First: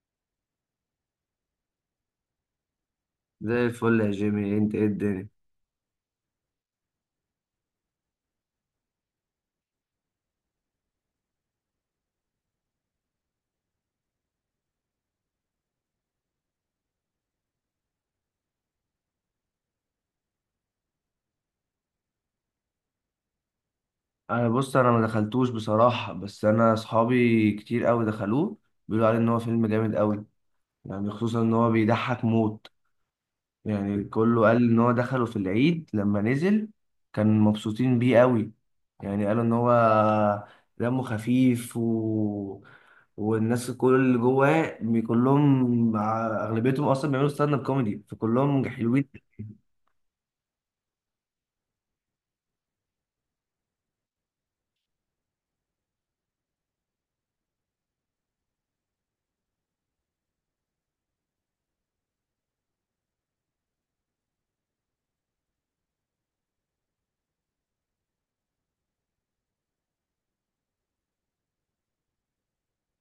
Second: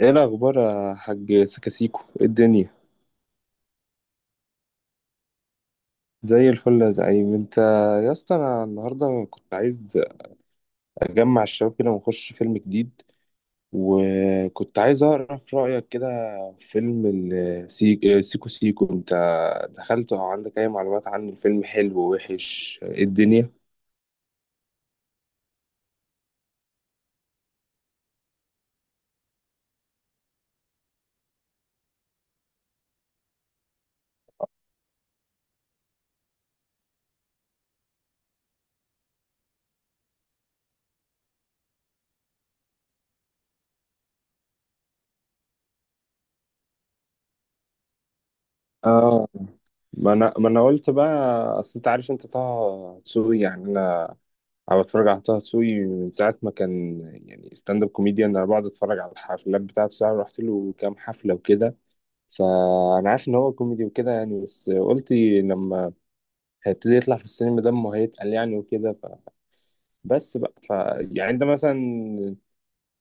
ايه الاخبار يا حاج سكاسيكو؟ إيه الدنيا؟ زي الفل يا جيمي، انت ايه الدنيا؟ زي الفل يا زعيم. انت، يا اسطى، انا النهارده كنت عايز اجمع الشباب كده ونخش فيلم جديد، وكنت عايز اعرف رايك كده في فيلم سيكو سيكو. انت دخلت او عندك اي معلومات عن الفيلم؟ حلو وحش؟ إيه الدنيا؟ انا بص ما دخلتوش بصراحه، بس انا اصحابي كتير قوي دخلوه. بيقولوا عليه ان هو فيلم جامد قوي، يعني خصوصا ان هو بيضحك موت. يعني كله قال ان هو دخله في العيد لما نزل، كان مبسوطين بيه قوي. يعني قالوا ان هو دمه خفيف. والناس كل اللي جواه كلهم اغلبيتهم اصلا بيعملوا ستاند اب كوميدي، فكلهم حلوين. اه، ما انا قلت بقى، اصل انت عارف انت طه دسوقي يعني. أنا بتفرج على طه دسوقي من ساعة ما كان يعني ستاند اب كوميديان، أنا بقعد أتفرج على الحفلات بتاعته، ساعة رحت له كام حفلة وكده، فأنا عارف إن هو كوميدي وكده يعني. بس قلت لما هيبتدي يطلع في السينما دمه هيتقل يعني وكده بس بقى يعني أنت مثلا،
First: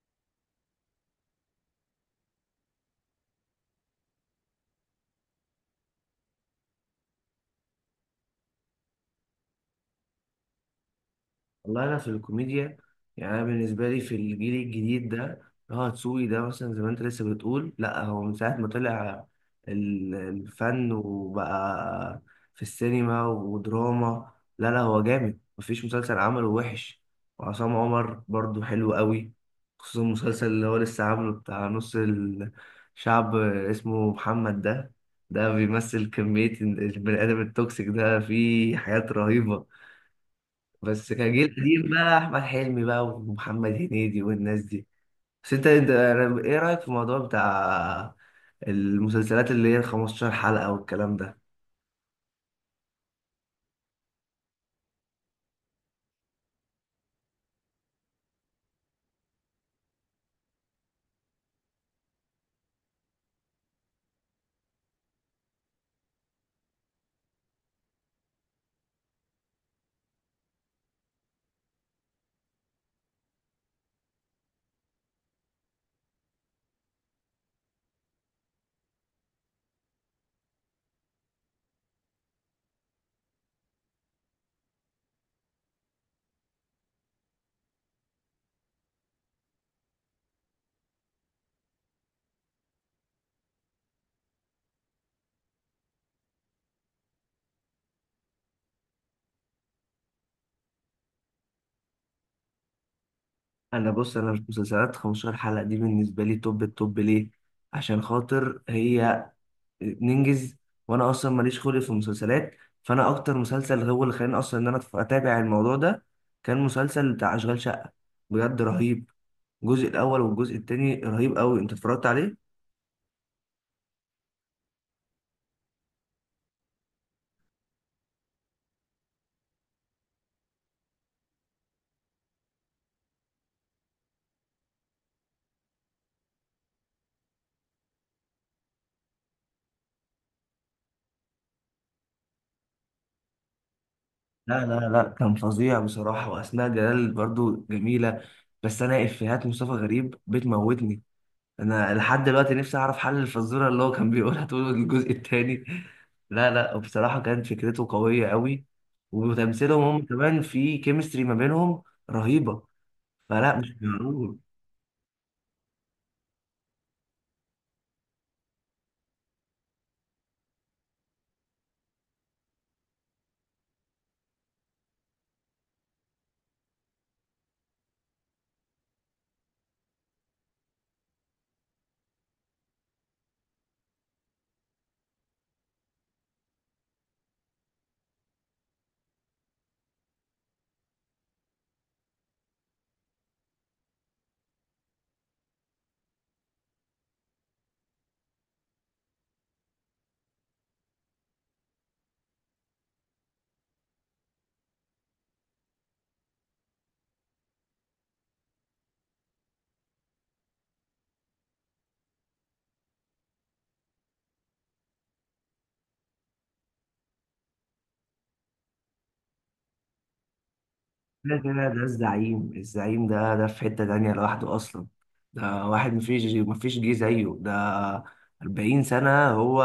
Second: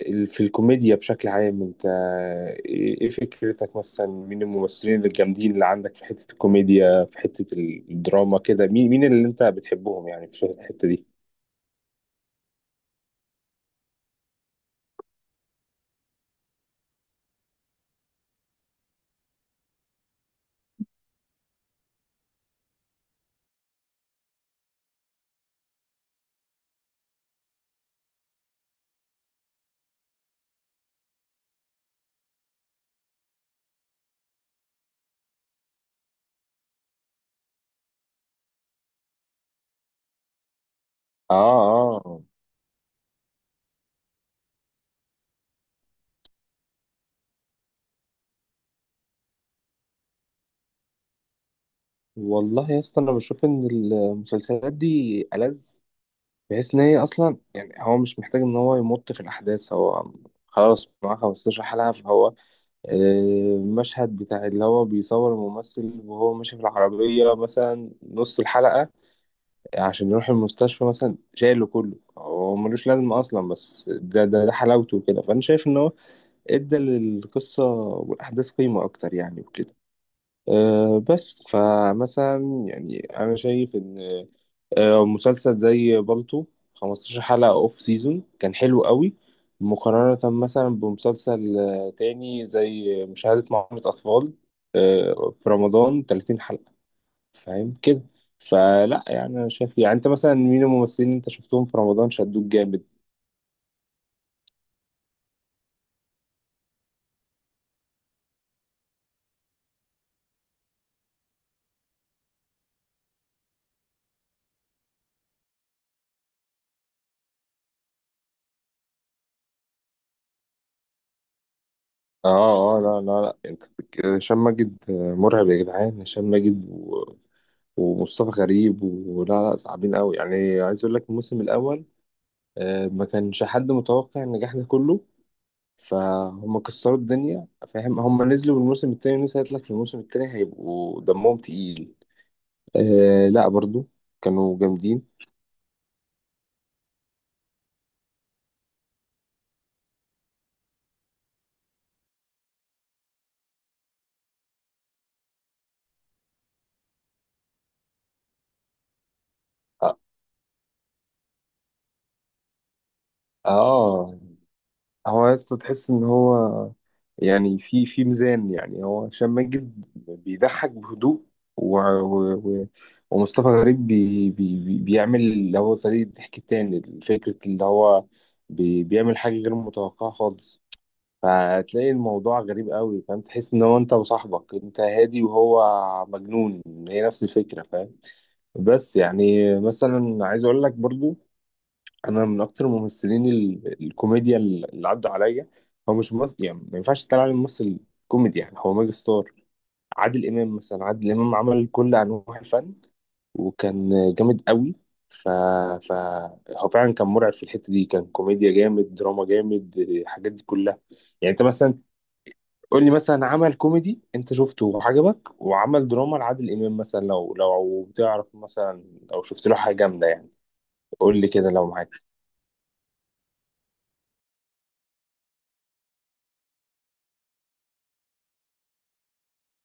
في الكوميديا بشكل عام، أنت إيه فكرتك؟ مثلا مين الممثلين الجامدين اللي عندك في حتة الكوميديا، في حتة الدراما كده؟ مين اللي أنت بتحبهم يعني في الحتة دي؟ والله انا في الكوميديا، يعني انا بالنسبه لي في الجيل الجديد ده، اللي هو هتسوقي ده، مثلا زي ما انت لسه بتقول، لا هو من ساعه ما طلع الفن وبقى في السينما ودراما، لا لا هو جامد، مفيش مسلسل عمله وحش. وعصام عمر برضو حلو قوي، خصوصا المسلسل اللي هو لسه عامله بتاع نص الشعب، اسمه محمد ده. ده بيمثل كمية البني آدم التوكسيك، ده فيه حاجات رهيبة. بس كان آه جيل قديم بقى، آه، احمد حلمي بقى، ومحمد هنيدي والناس دي. بس انت انت- ايه رايك في الموضوع بتاع المسلسلات اللي هي ال 15 حلقه والكلام ده؟ والله يا اسطى انا بشوف ان المسلسلات دي ألذ، بحيث ان هي اصلا يعني هو مش محتاج ان هو يمط في الاحداث، هو خلاص معاه 15 حلقة. فهو آه، المشهد بتاع اللي هو بيصور الممثل وهو ماشي في العربية مثلا نص الحلقة عشان يروح المستشفى مثلا، شايله كله، هو ملوش لازمة أصلا، بس ده حلاوته كده. فأنا شايف إن هو إدى للقصة والأحداث قيمة أكتر يعني وكده. بس فمثلا يعني انا شايف ان مسلسل زي بالطو 15 حلقة اوف سيزون كان حلو قوي، مقارنة مثلا بمسلسل تاني زي مشاهدة معاملة أطفال في رمضان 30 حلقة. فاهم كده؟ فلا يعني انا شايف، يعني انت مثلا مين الممثلين اللي انت شفتهم في رمضان شدوك جامد؟ انا بص مش مسلسلات 15 حلقه دي بالنسبه لي توب التوب ليه؟ عشان خاطر هي ننجز، وانا اصلا ماليش خلق في المسلسلات. فانا اكتر مسلسل هو اللي خلاني اصلا ان انا اتابع الموضوع ده كان مسلسل بتاع اشغال شقه، بجد رهيب. الجزء الاول والجزء التاني رهيب قوي. انت اتفرجت عليه؟ اه اه، لا لا لا، انت هشام ماجد مرعب يا جدعان! هشام ماجد ومصطفى غريب، ولا لا، صعبين قوي يعني. عايز اقول لك الموسم الاول ما كانش حد متوقع النجاح ده كله، فهم كسروا الدنيا. فاهم؟ هم نزلوا بالموسم التاني، لسه قالت لك في الموسم التاني هيبقوا دمهم تقيل. آه لا، برضو كانوا لا لا جامدين. لا، كان فظيع بصراحة، وأسماء جلال برضو جميلة. بس أنا إفيهات مصطفى غريب بتموتني، أنا لحد دلوقتي نفسي أعرف حل الفزورة اللي هو كان بيقولها طول الجزء التاني. لا لا، وبصراحة كانت فكرته قوية قوي، وتمثيلهم اه هم كمان، في كيمستري ما بينهم رهيبة. فلا مش آه، معقول. هو يا اسطى تحس ان هو يعني في ميزان، يعني هو هشام ماجد بيضحك بهدوء، و... و... و... ومصطفى غريب بيعمل اللي هو طريقة الضحك التاني، فكرة اللي هو بيعمل حاجة غير متوقعة خالص. فتلاقي الموضوع غريب قوي، فاهم؟ تحس ان هو انت وصاحبك، انت هادي وهو مجنون، هي نفس الفكرة، فاهم؟ بس يعني مثلا عايز اقول لك برضو، انا من اكتر الممثلين الكوميديا اللي عدوا عليا، هو مش ممثل يعني، ما ينفعش تتقال عليه ممثل كوميدي يعني، هو ميجا ستار. عادل امام مثلا، عادل امام عمل كل انواع الفن وكان جامد قوي. ف... ف هو فعلا كان مرعب في الحته دي، كان كوميديا جامد، دراما جامد، الحاجات دي كلها. يعني انت مثلا قول لي مثلا عمل كوميدي انت شفته وعجبك، وعمل دراما لعادل امام مثلا، لو بتعرف مثلا، او شفت له حاجه جامده يعني، قول لي كده كده كده لو ده معاك. الزعيم، الزعيم ده في حتة تانية لوحده أصلا. ده واحد مفيش جه زيه. ده 40 سنة هو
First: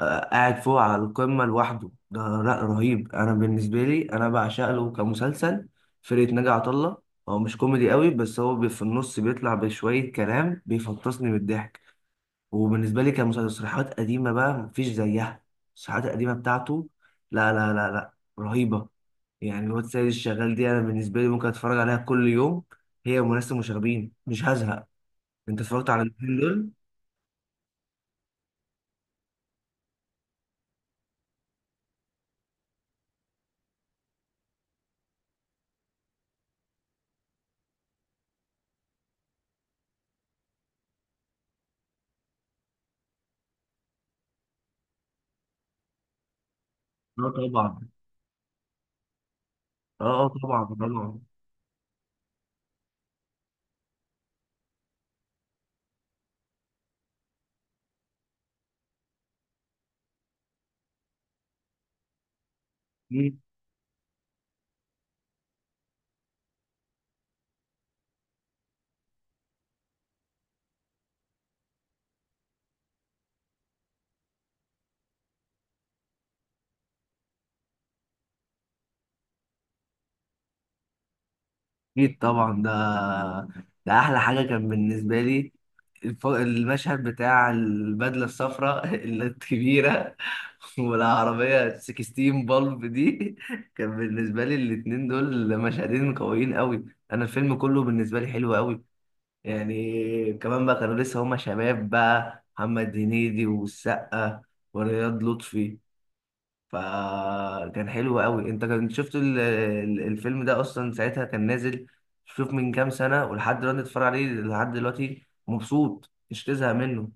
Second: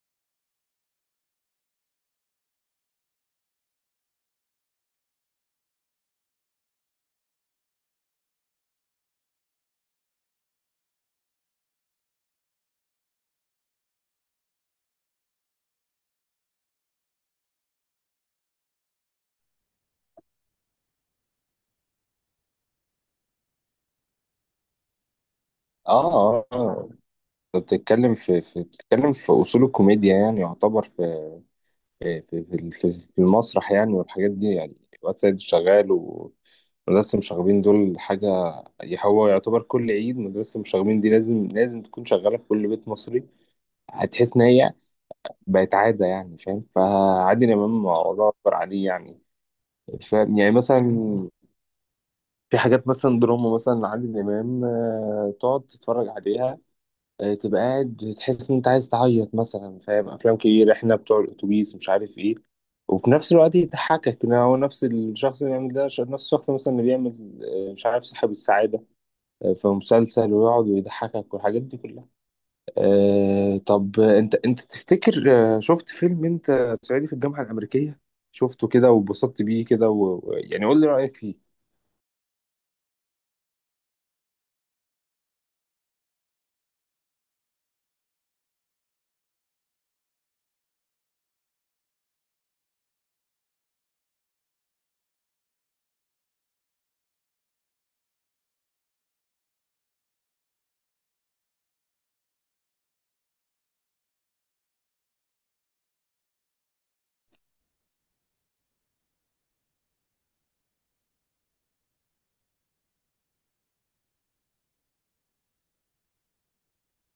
قاعد فوق على القمة لوحده. ده لا رهيب. أنا بالنسبة لي أنا بعشق له كمسلسل فرقة ناجي عطا الله. هو مش كوميدي قوي، بس هو في النص بيطلع بشوية كلام بيفطسني من الضحك. وبالنسبة لي كمسرحيات قديمة بقى مفيش زيها، المسرحيات القديمة بتاعته، لا لا لا لا رهيبة. يعني الواد سيد الشغال دي أنا بالنسبة لي ممكن أتفرج عليها كل يوم، هي وناس المشاغبين، مش هزهق. أنت اتفرجت على اه الاتنين اه دول؟ آه، بتتكلم في اصول الكوميديا يعني، يعتبر في في, في المسرح يعني والحاجات دي يعني. واد سيد الشغال ومدرسة المشاغبين دول حاجة، هو يعتبر كل عيد مدرسة المشاغبين دي لازم لازم تكون شغالة في كل بيت مصري. هتحس إن هي بقت عادة يعني، فاهم؟ اه فعادل إمام طبعا. الله أكبر عليه يعني. اه، آه، فاهم يعني؟ طبعا مثلا طبعا. في حاجات مثلا دراما مثلا لعادل إمام تقعد تتفرج عليها تبقى قاعد تحس ان انت عايز تعيط مثلا، فاهم؟ افلام كتير، احنا بتوع الاتوبيس مش عارف ايه، وفي نفس الوقت يضحكك ان هو نفس الشخص اللي بيعمل ده، نفس الشخص مثلا اللي بيعمل مش عارف صاحب السعادة في مسلسل، ويقعد ويضحكك والحاجات دي كلها. طب انت تفتكر، شفت فيلم انت صعيدي في الجامعة الأمريكية؟ شفته كده واتبسطت بيه كده يعني قول لي رأيك فيه. اكيد طبعا. ده احلى حاجه كان بالنسبه لي. المشهد بتاع البدله الصفراء الكبيره، والعربيه 16 بالب دي كان بالنسبه لي الاتنين دول مشهدين قويين قوي. انا الفيلم كله بالنسبه لي حلو قوي. يعني كمان بقى كانوا لسه هما شباب بقى، محمد هنيدي والسقا ورياض لطفي، فكان حلو قوي. انت كنت شفت الفيلم ده اصلا ساعتها كان نازل؟ شوف من كام سنة، ولحد دلوقتي اتفرج عليه، لحد دلوقتي مبسوط، مش تزهق منه.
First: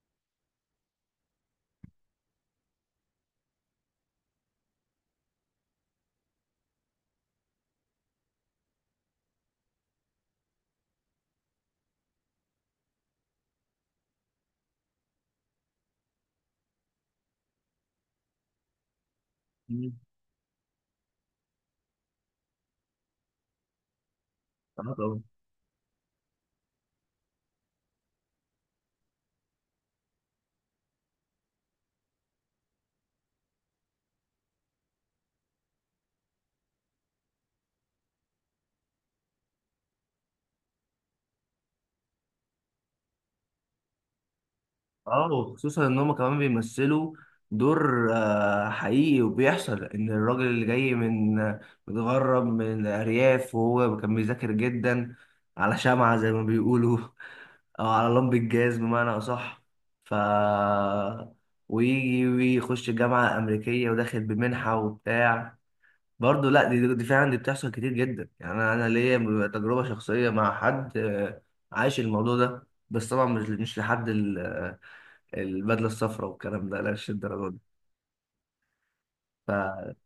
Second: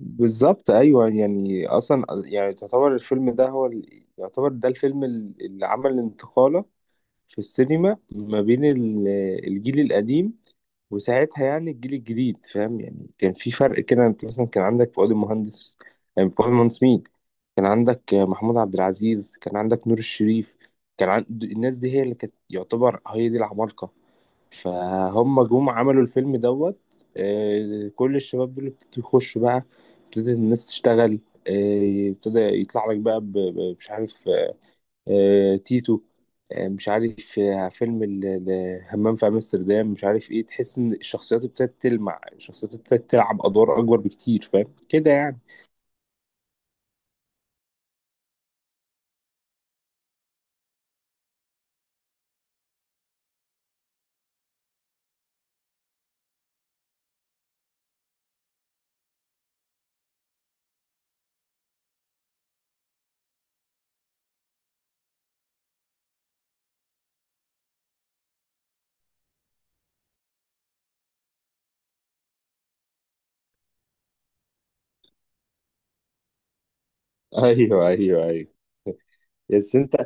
بالظبط، ايوه، يعني اصلا يعني تعتبر الفيلم ده هو يعتبر ده الفيلم اللي عمل انتقالة في السينما ما بين الجيل القديم وساعتها يعني الجيل الجديد، فاهم يعني؟ كان في فرق كده، انت مثلا كان عندك فؤاد المهندس، يعني فؤاد المهندس مين! كان عندك محمود عبد العزيز، كان عندك مم. نور الشريف. كان عند الناس دي، هي اللي كانت يعتبر هي دي العمالقة. اه طبعا. فهم جم عملوا الفيلم دوت. كل الشباب دول ابتدوا يخشوا بقى، ابتدت الناس تشتغل. ابتدى يطلع لك بقى مش عارف تيتو، مش عارف فيلم همام في امستردام، مش عارف ايه. تحس ان الشخصيات ابتدت تلمع، الشخصيات ابتدت تلعب ادوار اكبر بكتير، فاهم كده اه، يعني؟ وخصوصا ان هم كمان بيمثلوا دور حقيقي، وبيحصل ان الراجل اللي جاي متغرب من الارياف، وهو كان بيذاكر جدا على شمعة زي ما بيقولوا، او على لمب الجاز بمعنى اصح. ف ويجي ويخش جامعه امريكيه، وداخل بمنحه وبتاع. برضه لا، دي فعلا دي بتحصل كتير جدا. يعني انا ليا تجربه شخصيه مع حد، عايش الموضوع ده، بس طبعا مش لحد البدله الصفراء والكلام ده، لا مش الدرجه دي. ايوه ايوه ايوه. ف بس انت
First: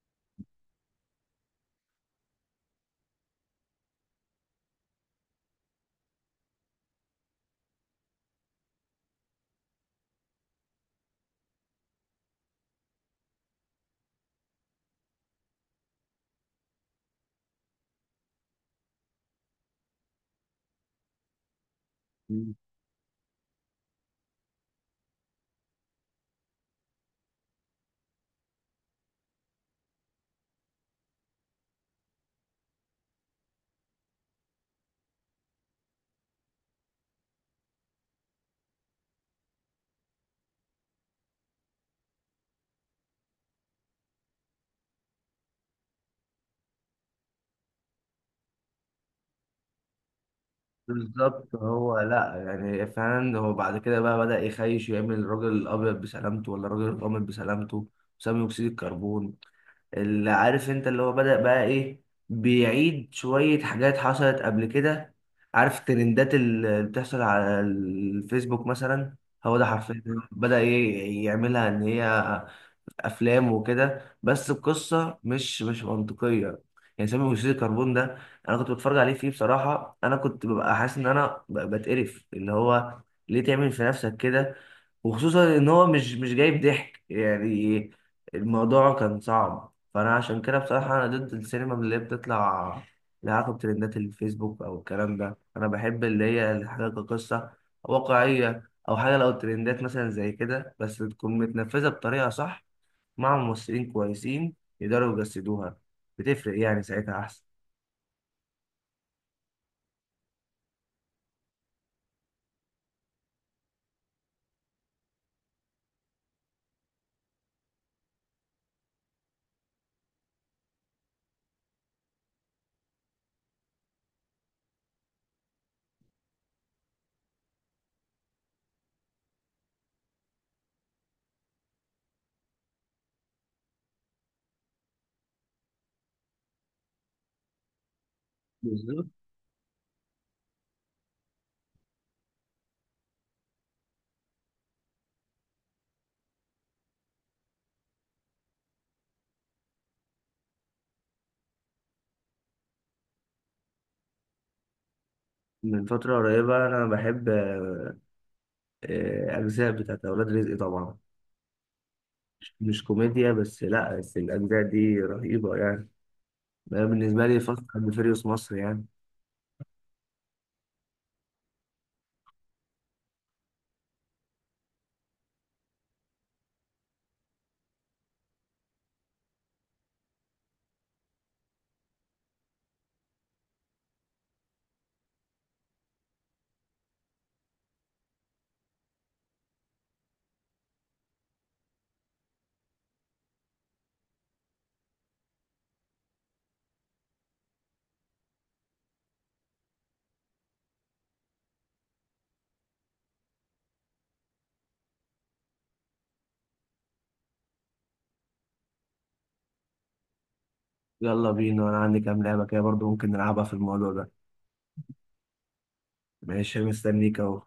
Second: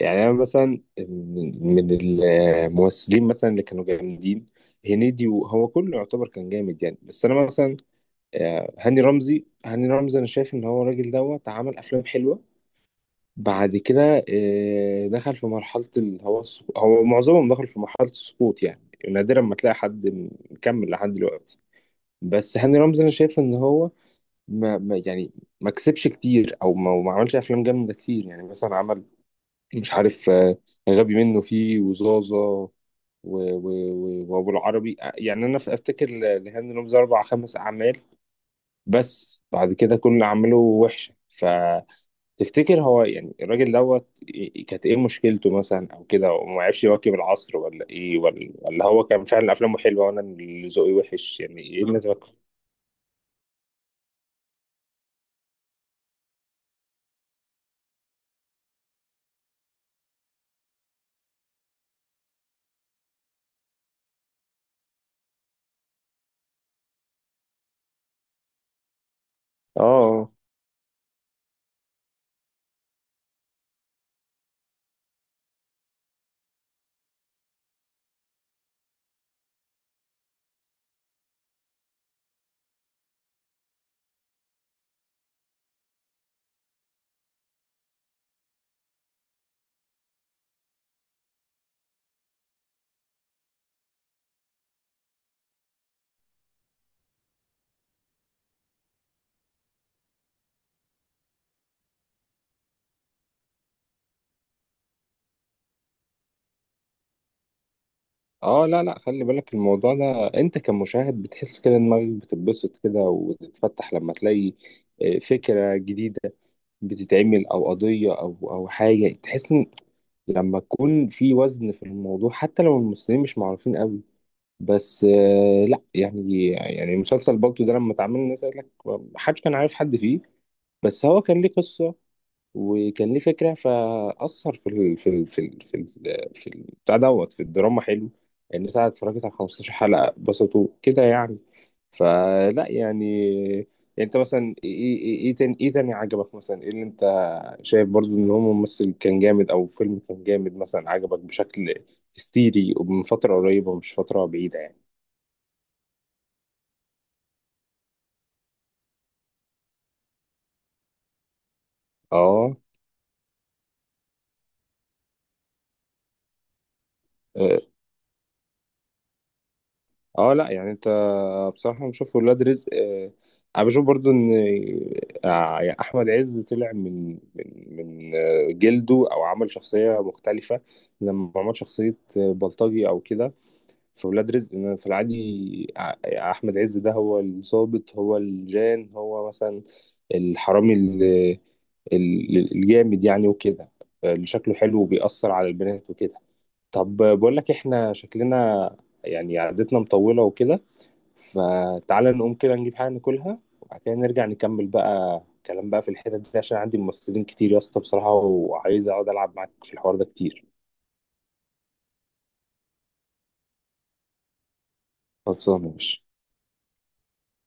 يعني انا مثلا من من الممثلين مثلا اللي كانوا جامدين، هنيدي وهو كله يعتبر كان جامد يعني. بس انا مثلا هاني رمزي، هاني رمزي انا شايف ان هو الراجل دوت عمل افلام حلوه. بعد كده دخل في مرحله هو معظمهم دخل في مرحله السقوط يعني. نادرا ما تلاقي حد مكمل لحد دلوقتي. بس هاني رمزي انا شايف ان هو يعني ما كسبش كتير، او ما ما عملش افلام جامده كتير يعني. مثلا مش عارف غبي منه فيه، وزازة، و- وأبو العربي. يعني أنا في أفتكر لهاني رمزي أربع خمس أعمال، بس بعد كده كل أعماله وحشة. فتفتكر هو يعني الراجل دوت كانت إيه مشكلته مثلا، أو كده وما عرفش يواكب العصر، ولا إيه، ولا هو كان فعلا أفلامه حلوة وأنا اللي ذوقي وحش بالظبط يعني؟ إيه اللي هو. أنا فاكره؟ لا يعني فعلا هو بعد كده بقى بدأ يخيش يعمل الراجل الابيض بسلامته ولا الراجل الغامق بسلامته، ثاني اكسيد الكربون، اللي عارف انت اللي هو بدأ بقى ايه، بيعيد شوية حاجات حصلت قبل كده. عارف الترندات اللي بتحصل على الفيسبوك مثلا؟ هو ده حرفيا آه بدأ ايه يعملها، ان هي افلام وكده، بس القصة مش منطقية. يعني سامي اكسيد الكربون ده، انا كنت بتفرج عليه فيه بصراحة، انا كنت ببقى حاسس ان انا بتقرف، اللي هو ليه تعمل في نفسك كده؟ وخصوصا ان هو مش جايب ضحك يعني. الموضوع كان صعب، فانا عشان كده بصراحه انا ضد السينما اللي هي بتطلع لها علاقه بترندات الفيسبوك او الكلام ده. انا بحب اللي هي الحاجه كقصه واقعيه، او حاجه لو ترندات مثلا زي كده بس تكون متنفذه بطريقه صح، مع ممثلين كويسين يقدروا يجسدوها، بتفرق يعني ساعتها احسن. اه، لا لا، خلي بالك الموضوع ده انت كمشاهد بتحس كده دماغك بتتبسط كده وتتفتح لما تلاقي فكرة جديدة بتتعمل، او قضية، او حاجة تحس ان لما تكون في وزن في الموضوع، حتى لو الممثلين مش معروفين قوي، بس لا يعني. يعني مسلسل بالطو ده لما اتعمل الناس قالت لك محدش كان عارف حد فيه، بس هو كان ليه قصة وكان ليه فكره، فاثر في ال في ال في ال في ال في ال- بتاع دوت في الدراما حلو. الناس قعدت بالظبط. اتفرجت على 15 حلقه بسطوا كده يعني. فلا يعني انت مثلا ايه ايه ايه إيه تاني ايه تاني عجبك مثلا؟ ايه اللي انت شايف برضو ان هو ممثل كان جامد، او فيلم كان جامد مثلا عجبك بشكل هستيري، ومن فتره قريبه مش فتره بعيده يعني؟ من فتره قريبه انا بحب اجزاء بتاعت اولاد رزق طبعا. اه مش كوميديا بس، لا بس الأجزاء دي رهيبة يعني. أنا بالنسبة لي فاست أند فيريوس مصر يعني. اه، لا يعني انت. بصراحة بشوف ولاد رزق، انا بشوف برضو ان يعني احمد عز طلع من جلده، او عمل شخصية مختلفة لما عمل شخصية بلطجي او كده في ولاد رزق. إن في العادي احمد عز ده هو الظابط هو الجان هو مثلا الحرامي الجامد يعني وكده، اللي شكله حلو وبيأثر على البنات وكده. طب بقول لك احنا شكلنا يعني عادتنا مطولة وكده، فتعالى نقوم كده نجيب حاجة ناكلها وبعد كده نرجع نكمل بقى كلام بقى في الحتت دي، عشان عندي ممثلين كتير يا اسطى بصراحة، وعايز اقعد العب معاك في الحوار ده كتير. يلا بينا، أنا عندي كام لعبة كده برضو ممكن نلعبها في الموضوع ده. خلصانة يا باشا. ماشي، مستنيك أهو.